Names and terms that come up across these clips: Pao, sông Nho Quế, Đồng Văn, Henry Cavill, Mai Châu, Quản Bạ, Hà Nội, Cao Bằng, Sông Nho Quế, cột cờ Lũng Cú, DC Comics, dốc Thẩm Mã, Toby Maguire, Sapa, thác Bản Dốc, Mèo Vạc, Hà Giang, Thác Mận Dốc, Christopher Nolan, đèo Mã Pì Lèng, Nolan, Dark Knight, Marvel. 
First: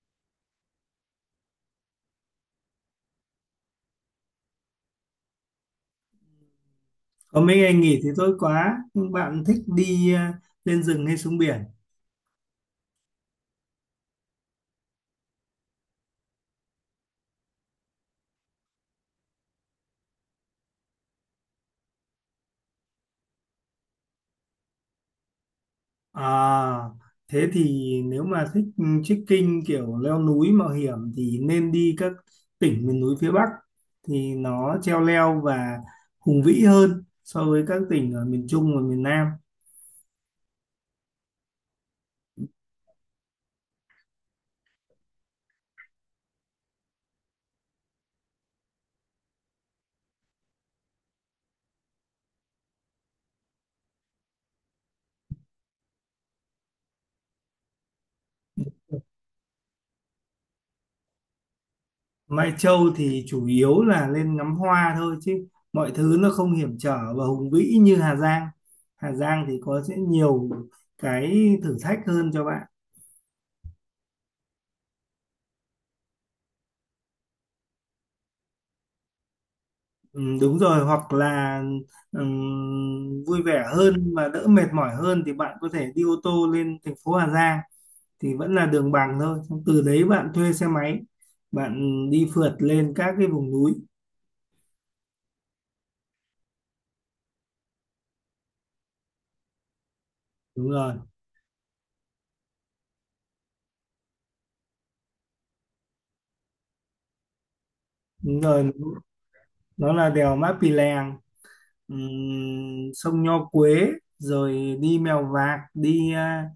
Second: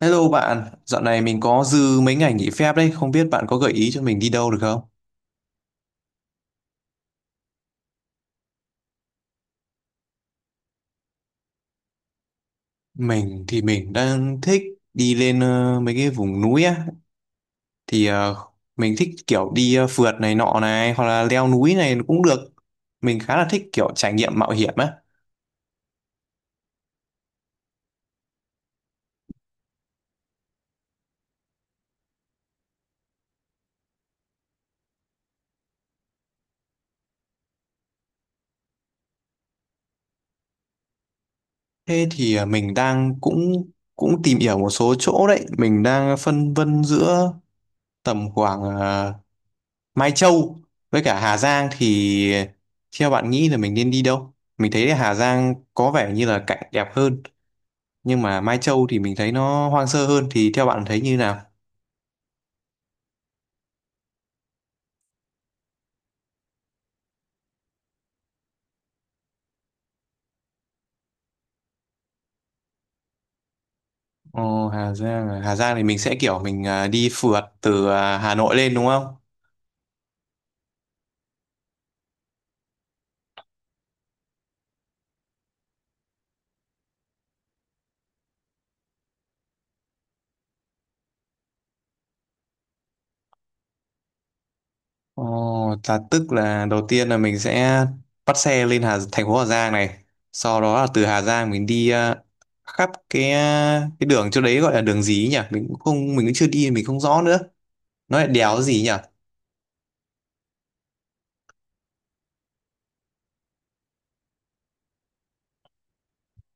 Hello bạn, dạo này mình có dư mấy ngày nghỉ phép đấy, không biết bạn có gợi ý cho mình đi đâu được không? Có mấy ngày nghỉ thì tốt quá. Nhưng bạn thích đi lên rừng hay xuống biển? Mình đang thích đi lên mấy cái vùng núi á, thì mình thích kiểu đi phượt này nọ này, hoặc là leo núi này cũng được. Mình khá là thích kiểu trải nghiệm mạo hiểm á. À, Thế thì nếu mà thích trekking kiểu leo núi mạo hiểm thì nên đi các tỉnh miền núi phía Bắc, thì nó treo leo và hùng vĩ hơn so với các tỉnh ở miền Trung và miền Nam. Thế thì mình đang cũng cũng tìm hiểu một số chỗ đấy, mình đang phân vân giữa tầm khoảng Mai Châu với cả Hà Giang thì theo bạn nghĩ là mình nên đi đâu? Mình thấy là Hà Giang có vẻ như là cảnh đẹp hơn nhưng mà Mai Châu thì mình thấy nó hoang sơ hơn thì theo bạn thấy như nào? Mai Châu thì chủ yếu là lên ngắm hoa thôi, chứ mọi thứ nó không hiểm trở và hùng vĩ như Hà Giang. Hà Giang thì có sẽ nhiều cái thử thách hơn cho bạn. Ờ, Hà Giang à? Hà Giang thì mình sẽ kiểu mình đi phượt từ Hà Nội lên đúng không? Ừ, đúng rồi, hoặc là vui vẻ hơn và đỡ mệt mỏi hơn thì bạn có thể đi ô tô lên thành phố Hà Giang, thì vẫn là đường bằng thôi. Xong từ đấy bạn thuê xe máy, bạn đi phượt lên các cái vùng núi. Ờ, là tức là đầu tiên là mình sẽ bắt xe lên thành phố Hà Giang này, sau Đúng đó là rồi, từ Hà Giang mình đi khắp cái đường chỗ đấy gọi là đường gì ấy nhỉ? Mình cũng chưa đi mình không rõ nữa. Nó là đúng đèo rồi, gì nhỉ? nó là đèo Mã Pì Lèng, sông Nho Quế, rồi đi Mèo Vạc, đi à,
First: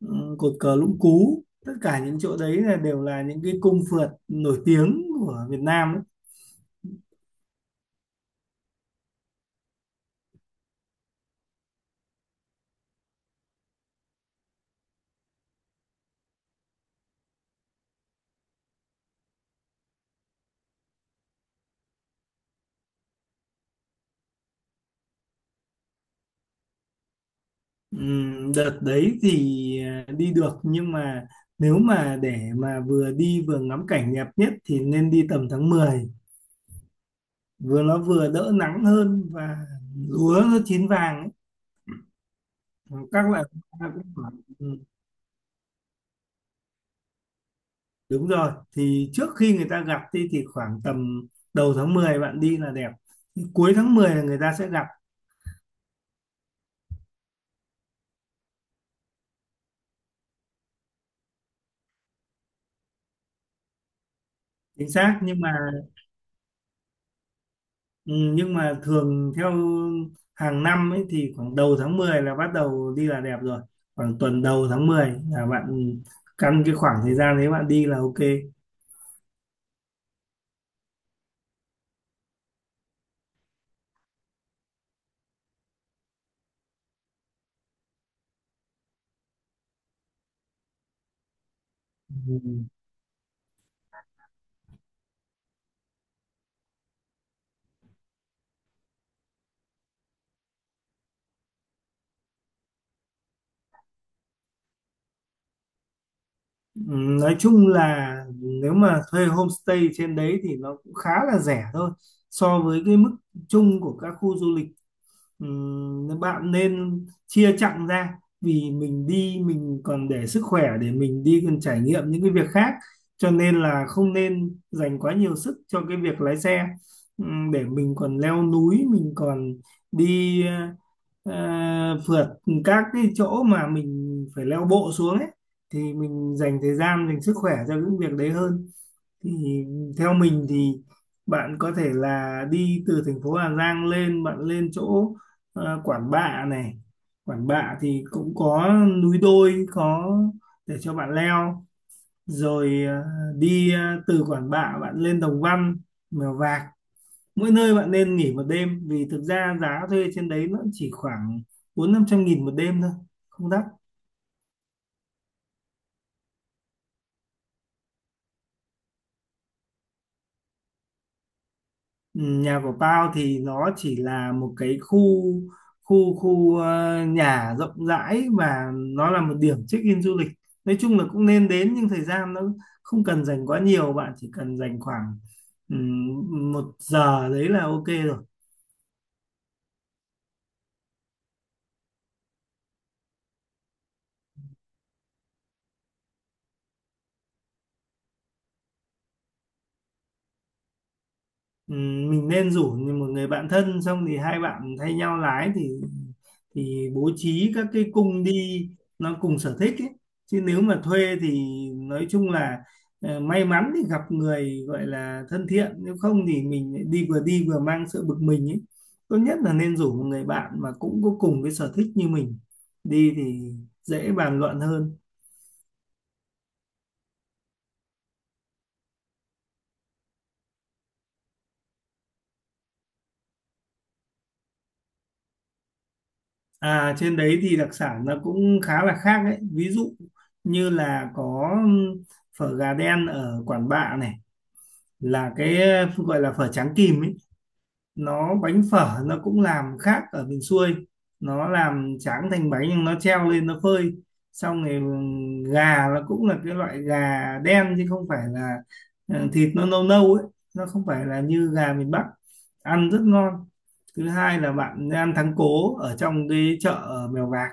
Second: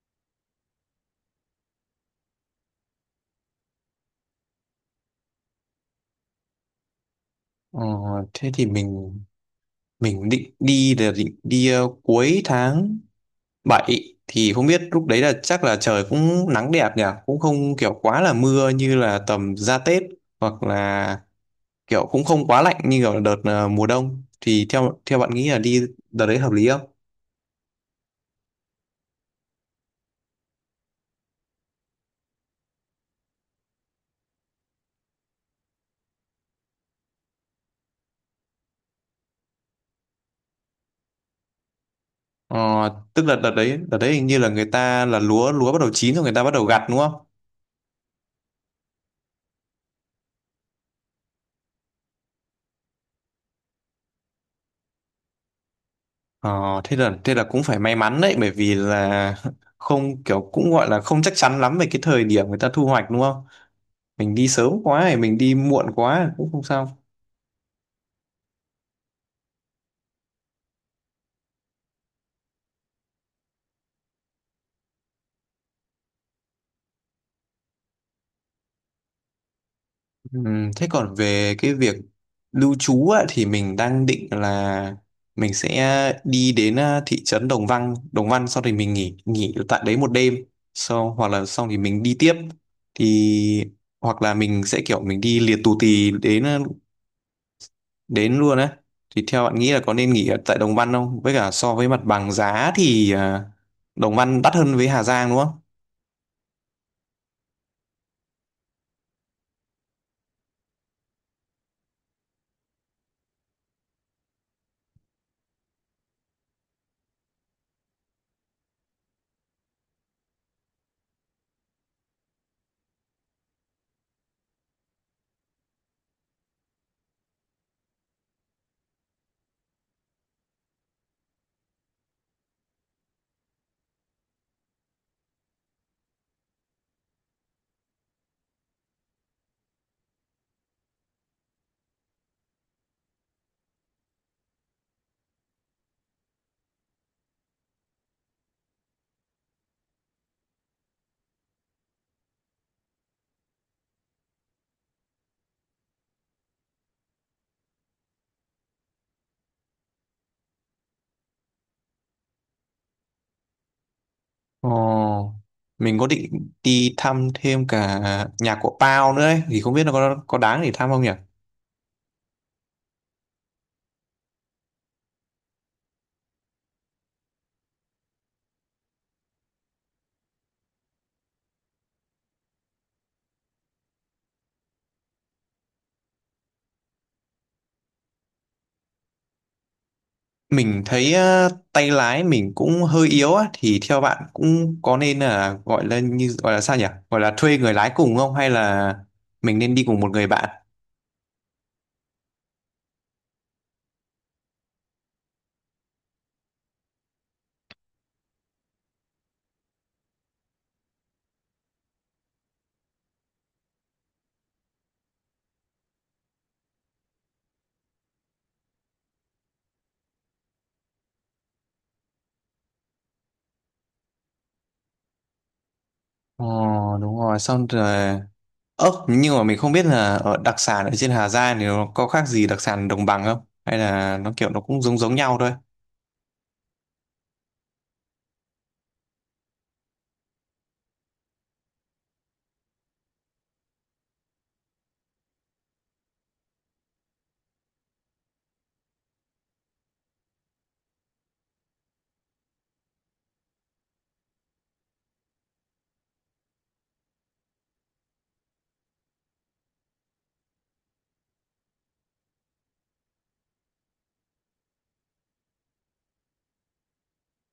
ừm, cột cờ Lũng Cú. Tất cả những chỗ đấy là đều là những cái cung phượt nổi tiếng của Việt Nam đấy. Ờ, thế thì mình định đi cuối tháng 7 thì không biết lúc đấy là chắc là trời cũng nắng đẹp nhỉ cũng không kiểu quá là mưa như là tầm ra Tết hoặc là kiểu cũng không quá lạnh như kiểu đợt mùa đông thì theo theo bạn nghĩ là đi đợt đấy hợp lý không? Đợt đấy thì đi được, nhưng mà nếu mà để mà vừa đi vừa ngắm cảnh đẹp nhất thì nên đi tầm tháng 10, vừa nó vừa đỡ nắng hơn và lúa nó chín vàng ấy. Ờ, tức Các là loại đợt đấy hoa đợt đấy cũng hình khoảng... như là người Ừ, ta là lúa lúa bắt đầu chín rồi người ta bắt đầu gặt đúng không? đúng rồi, thì trước khi người ta gặt đi thì khoảng tầm đầu tháng 10 bạn đi là đẹp. Thì cuối tháng 10 là người ta sẽ gặt. Ờ, thế là cũng phải may mắn đấy bởi vì là không kiểu cũng gọi là không chắc chắn lắm về cái thời điểm người ta thu hoạch đúng không? Mình đi sớm Chính quá hay xác, mình nhưng mà... đi muộn quá cũng không sao. Ừ, nhưng mà thường theo hàng năm ấy thì khoảng đầu tháng 10 là bắt đầu đi là đẹp rồi. Khoảng tuần đầu tháng 10 là bạn căn cái khoảng thời gian đấy bạn đi là ok. Thế còn về cái việc lưu trú á, thì mình đang định là mình sẽ đi đến thị trấn Đồng Văn, Đồng Văn sau thì mình nghỉ nghỉ tại đấy một đêm. Sau hoặc là xong thì mình đi tiếp Ừ. thì hoặc là mình sẽ kiểu mình đi liệt tù tì đến luôn á thì theo bạn nghĩ là có nên nghỉ ở tại Đồng Văn không? Với cả so với mặt bằng giá thì Đồng Văn đắt hơn với Hà Giang đúng không? Ừ, nói chung là nếu mà thuê homestay trên đấy thì nó cũng khá là rẻ thôi, so với cái mức chung của các khu du lịch. Bạn nên chia chặng ra, vì mình đi mình còn để sức khỏe để mình đi còn trải nghiệm những cái việc khác, cho nên là không nên dành quá nhiều sức cho cái việc lái xe. Để mình còn leo núi, mình còn đi ờ, phượt các cái chỗ mà mình phải leo bộ xuống ấy, thì mình dành thời gian dành sức khỏe cho những việc đấy hơn. Thì theo mình thì bạn có thể là đi từ thành phố Hà Giang lên, bạn lên chỗ Quản Bạ này. Quản Bạ thì cũng có núi đôi có để cho bạn leo, rồi đi ờ, từ Quản Bạ bạn lên Đồng Văn, Mèo Vạc. Mỗi nơi bạn nên nghỉ một đêm, vì thực ra giá thuê trên đấy nó chỉ khoảng 400-500 nghìn một đêm thôi, không đắt. Ồ, mình có định đi thăm thêm cả nhà của Pao nữa ấy, thì không biết nó có đáng để thăm không nhỉ? Ừ, nhà của tao thì nó chỉ là một cái khu khu khu ờ, nhà rộng rãi và nó là một điểm check-in du lịch. Nói chung là cũng nên đến, nhưng thời gian nó không cần dành quá nhiều, bạn chỉ cần dành khoảng một giờ đấy là ok rồi. Mình thấy tay lái mình cũng hơi yếu á thì theo bạn cũng có nên là gọi là như gọi là sao nhỉ? Gọi là thuê người lái cùng không hay là mình nên đi cùng một người bạn? Ừ, mình nên rủ một người bạn thân, xong thì hai bạn thay nhau lái, thì bố trí các cái cung đi nó cùng sở thích ấy. Chứ nếu mà thuê thì nói chung là may mắn thì gặp người gọi là thân thiện, nếu không thì mình lại đi vừa mang sự bực mình ấy. Tốt nhất là nên rủ một người bạn mà cũng có cùng cái sở thích như mình đi, thì dễ bàn luận hơn. Ồ, đúng rồi, xong rồi. Ơ, nhưng mà mình không biết là ở đặc sản ở trên Hà Giang thì nó có khác gì đặc sản đồng bằng không? Hay là nó kiểu nó cũng giống giống nhau thôi? À, trên đấy thì đặc sản nó cũng khá là khác đấy. Ví dụ như là có phở gà đen ở Quản Bạ này, là cái gọi là phở tráng kìm ấy. Nó bánh phở nó cũng làm khác ở miền xuôi. Nó làm tráng thành bánh nhưng nó treo lên nó phơi. Xong rồi gà nó cũng là cái loại gà đen chứ không phải là thịt nó nâu nâu ấy. Nó không phải là như gà miền Bắc. Ăn rất ngon. Thứ hai là bạn ăn thắng cố ở trong cái chợ ở Mèo Vạc,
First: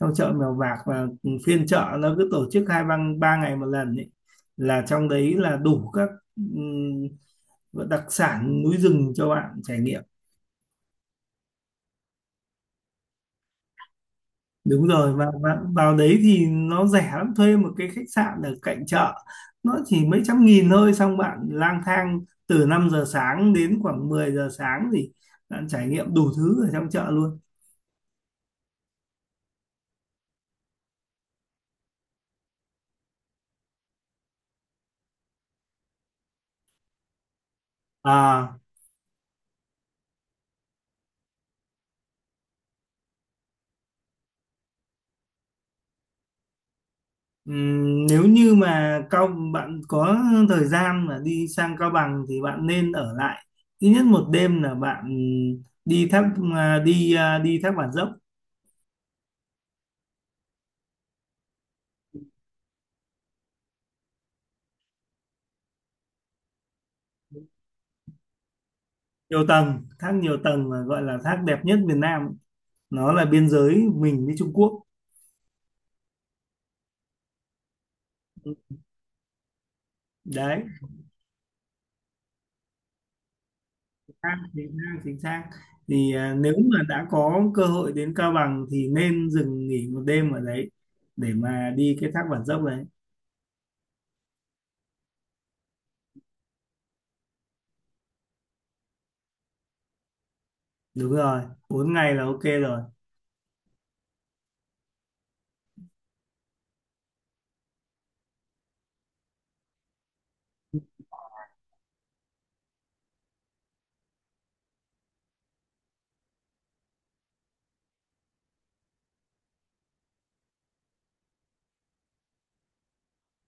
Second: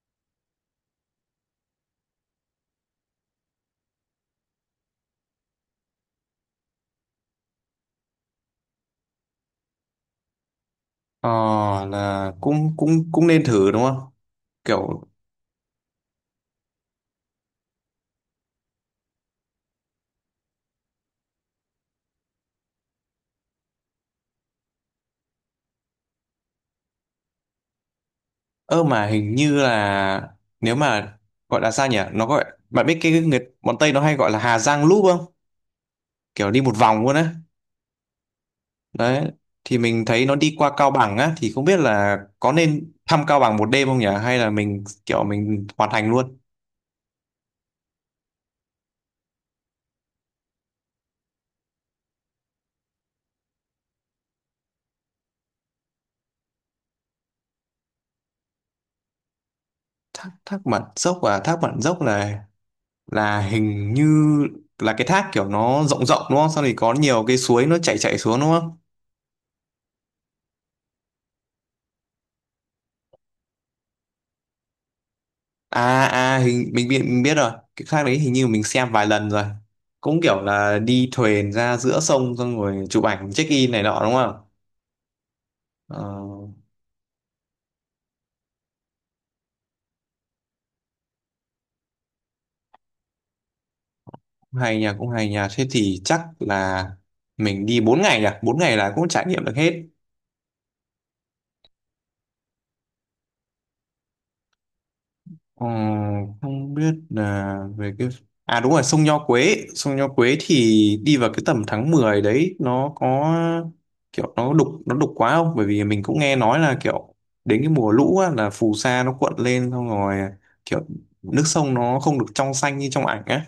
trong chợ Mèo Vạc, và phiên chợ nó cứ tổ chức hai ba ba ngày một lần ấy, là trong đấy là đủ các đặc sản núi rừng cho bạn trải nghiệm. Ờ, là cũng cũng cũng nên thử đúng không? Đúng Kiểu, rồi, và vào đấy thì nó rẻ lắm, thuê một cái khách sạn ở cạnh chợ nó chỉ mấy trăm nghìn thôi, xong bạn lang thang từ 5 giờ sáng đến khoảng 10 giờ sáng thì bạn trải nghiệm đủ thứ ở trong chợ luôn. ơ mà hình như là nếu mà gọi là sao nhỉ? Nó gọi, bạn biết cái người bọn Tây nó hay gọi là Hà Giang Loop không? Kiểu đi một vòng luôn á. À. Đấy, thì mình thấy nó đi qua Cao Bằng á, thì không biết là có nên thăm Cao Bằng một đêm không nhỉ? Hay là mình kiểu mình hoàn thành luôn? Nếu như mà bạn có thời gian mà đi sang Cao Bằng thì bạn nên ở lại ít nhất một đêm, là bạn đi thác à, đi thác Bản Dốc, Thác Mận Dốc à? Thác Mận Dốc là hình như là cái thác kiểu nó rộng rộng đúng không? Sau thì có nhiều cái suối nó chảy chảy xuống đúng không? nhiều tầng thác, nhiều tầng mà gọi là thác đẹp nhất Việt Nam, nó là biên giới mình với Trung Quốc. À à hình mình biết rồi. Cái thác đấy hình như mình xem vài lần rồi. Cũng kiểu Đấy, là đi thuyền ra giữa sông xong rồi chụp ảnh check in này nọ đúng chính không? xác, chính xác, chính xác. Thì Ờ, nếu mà đã có cơ hội đến Cao Bằng thì nên dừng nghỉ một đêm ở đấy, để mà đi cái thác Bản Dốc đấy. cũng hay nha, cũng hay nha. Thế thì chắc là mình đi 4 ngày nhỉ? 4 ngày là cũng trải nghiệm được hết. Đúng rồi, 4 ngày là ok rồi. Ờ, không biết là về cái à đúng rồi sông Nho Quế thì đi vào cái tầm tháng 10 đấy nó có kiểu nó đục quá không, bởi vì mình cũng nghe nói là kiểu đến cái mùa lũ á, là phù sa nó cuộn lên xong rồi kiểu nước sông nó không được trong xanh như trong ảnh á.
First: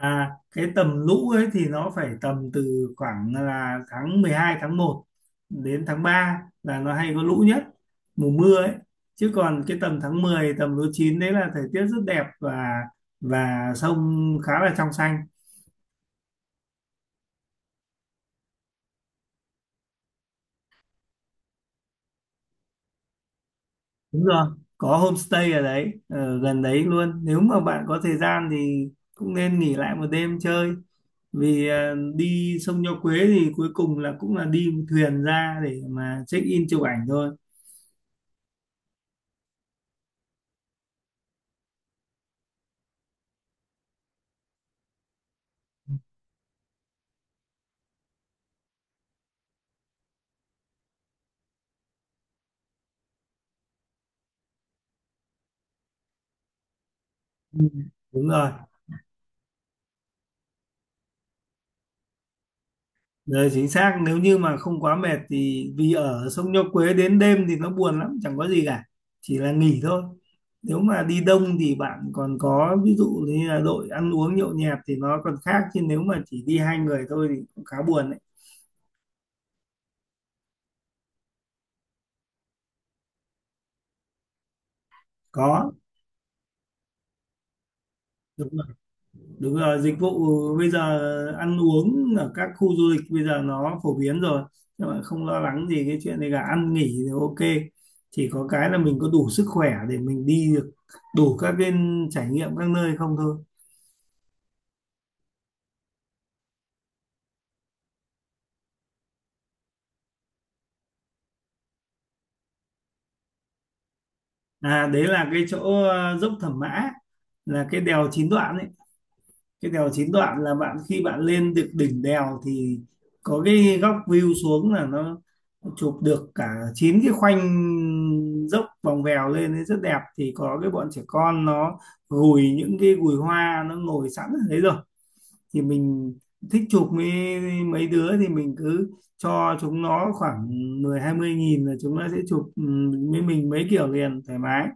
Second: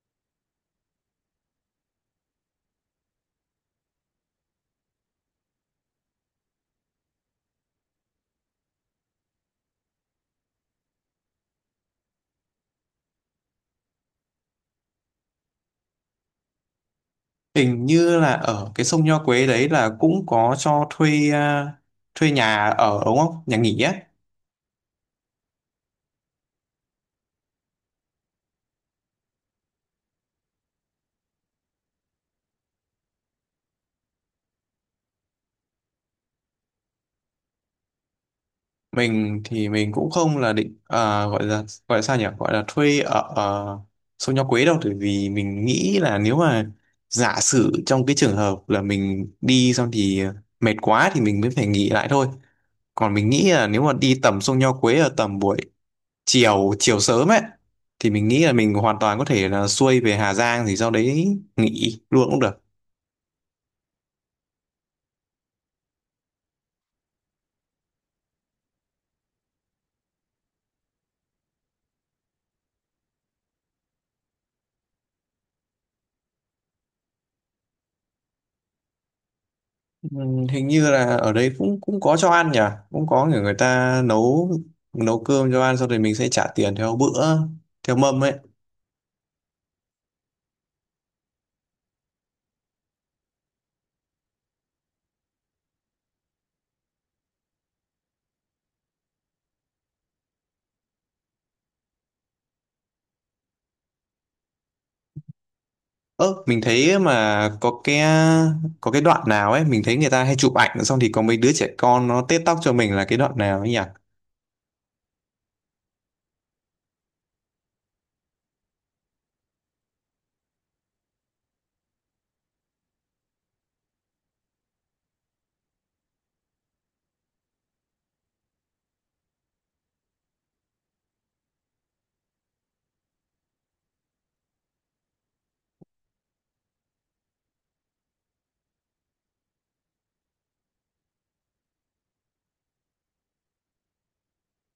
À, cái tầm lũ ấy thì nó phải tầm từ khoảng là tháng 12, tháng 1 đến tháng 3 là nó hay có lũ nhất, mùa mưa ấy. Chứ còn cái tầm tháng 10 tầm lúa chín đấy là thời tiết rất đẹp, và sông khá là trong xanh. Hình như là ở cái sông Nho Quế đấy là cũng có cho thuê à, thuê nhà ở đúng không, nhà nghỉ á. Đúng rồi, có homestay ở đấy, ở gần đấy luôn. Nếu mà bạn có thời gian thì cũng nên nghỉ lại một đêm chơi. Vì đi sông Nho Quế thì cuối cùng là cũng là đi thuyền ra để mà check in chụp ảnh thôi. Mình cũng không là định à, gọi là sao nhỉ gọi là thuê ở uh, Sông Nho Quế đâu bởi vì mình nghĩ là nếu mà giả sử trong cái trường hợp là mình đi xong thì mệt quá thì mình mới phải nghỉ lại thôi, còn mình nghĩ là nếu mà đi tầm Sông Nho Quế ở tầm buổi chiều chiều sớm ấy Ừ. thì mình Đúng nghĩ rồi. là mình hoàn toàn có thể là xuôi về Hà Giang thì sau đấy nghỉ luôn cũng được. Đấy, chính xác, nếu như mà không quá mệt thì vì ở sông Nho Quế đến đêm thì nó buồn lắm, chẳng có gì cả, chỉ là nghỉ thôi. Nếu mà đi đông thì bạn còn có ví dụ như là đội ăn uống nhậu nhẹt thì nó còn khác, chứ nếu mà chỉ đi hai người thôi thì cũng khá buồn đấy. Ừ, hình như là ở đấy cũng cũng có cho ăn nhỉ, cũng có người người ta nấu nấu Có. cơm cho ăn xong rồi mình sẽ trả tiền theo bữa theo mâm ấy. Đúng rồi, dịch vụ bây giờ ăn uống ở các khu du lịch bây giờ nó phổ biến rồi. Nhưng mà không lo lắng gì cái chuyện này cả, ăn nghỉ thì ok. Chỉ có cái là mình có đủ sức khỏe để mình đi được đủ các cái trải nghiệm các nơi không thôi. Ơ mình thấy mà có cái đoạn nào ấy mình thấy người ta hay chụp ảnh xong thì có mấy đứa trẻ con nó tết tóc cho mình là cái đoạn nào ấy nhỉ. À, đấy là cái chỗ dốc Thẩm Mã, là cái đèo chín đoạn ấy. Cái đèo chín đoạn là bạn khi bạn lên được đỉnh đèo thì có cái góc view xuống là nó chụp được cả chín cái khoanh dốc vòng vèo lên ấy rất đẹp. Thì có cái bọn trẻ con nó gùi những cái gùi hoa nó ngồi sẵn ở đấy rồi, thì mình thích chụp mấy mấy đứa thì mình cứ cho chúng nó khoảng 10-20 nghìn là chúng nó sẽ chụp với mình mấy kiểu liền thoải mái.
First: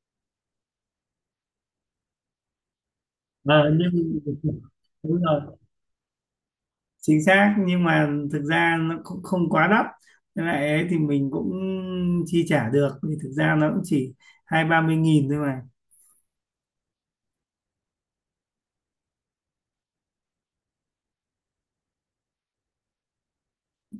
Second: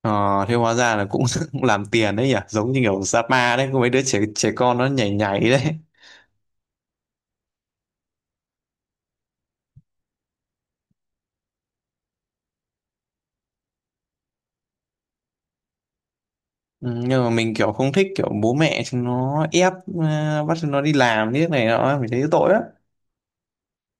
Ờ thế hóa ra là cũng làm tiền đấy nhỉ giống như kiểu Sapa đấy Ờ, có mấy đứa trẻ nhưng trẻ con nó nhảy nhảy đấy. chính xác, nhưng mà thực ra nó cũng không quá đắt. Với lại ấy thì mình cũng chi trả được, vì thực ra nó cũng chỉ 20-30 nghìn thôi mà Ừ, nhưng mà mình kiểu không thích kiểu bố mẹ chúng nó ép bắt chúng nó đi làm như này nọ mình thấy tội lắm.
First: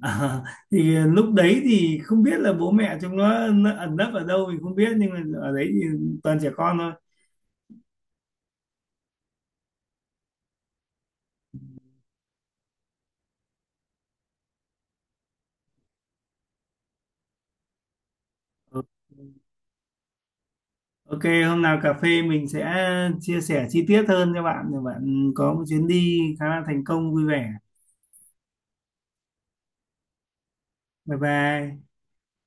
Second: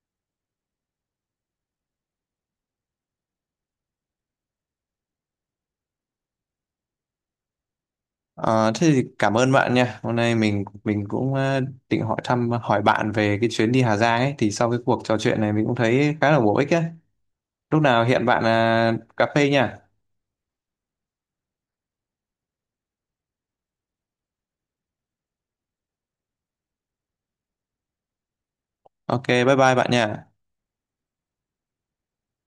Ờ, thì lúc đấy thì không biết là bố mẹ chúng nó ẩn nấp ở đâu mình không biết, nhưng mà ở đấy thì toàn trẻ con thôi. Ờ, thế thì cảm ơn bạn nha. Hôm nay mình cũng định hỏi bạn về cái chuyến đi Hà Giang ấy thì sau cái cuộc trò chuyện này mình cũng thấy khá là bổ ích ấy. Lúc nào hẹn bạn Ờ, cà phê nha. ok, hôm nào cà phê mình sẽ chia sẻ chi tiết hơn cho bạn để bạn có một chuyến đi khá là thành công vui vẻ. Ok, bye bye bạn nha. Bye bye.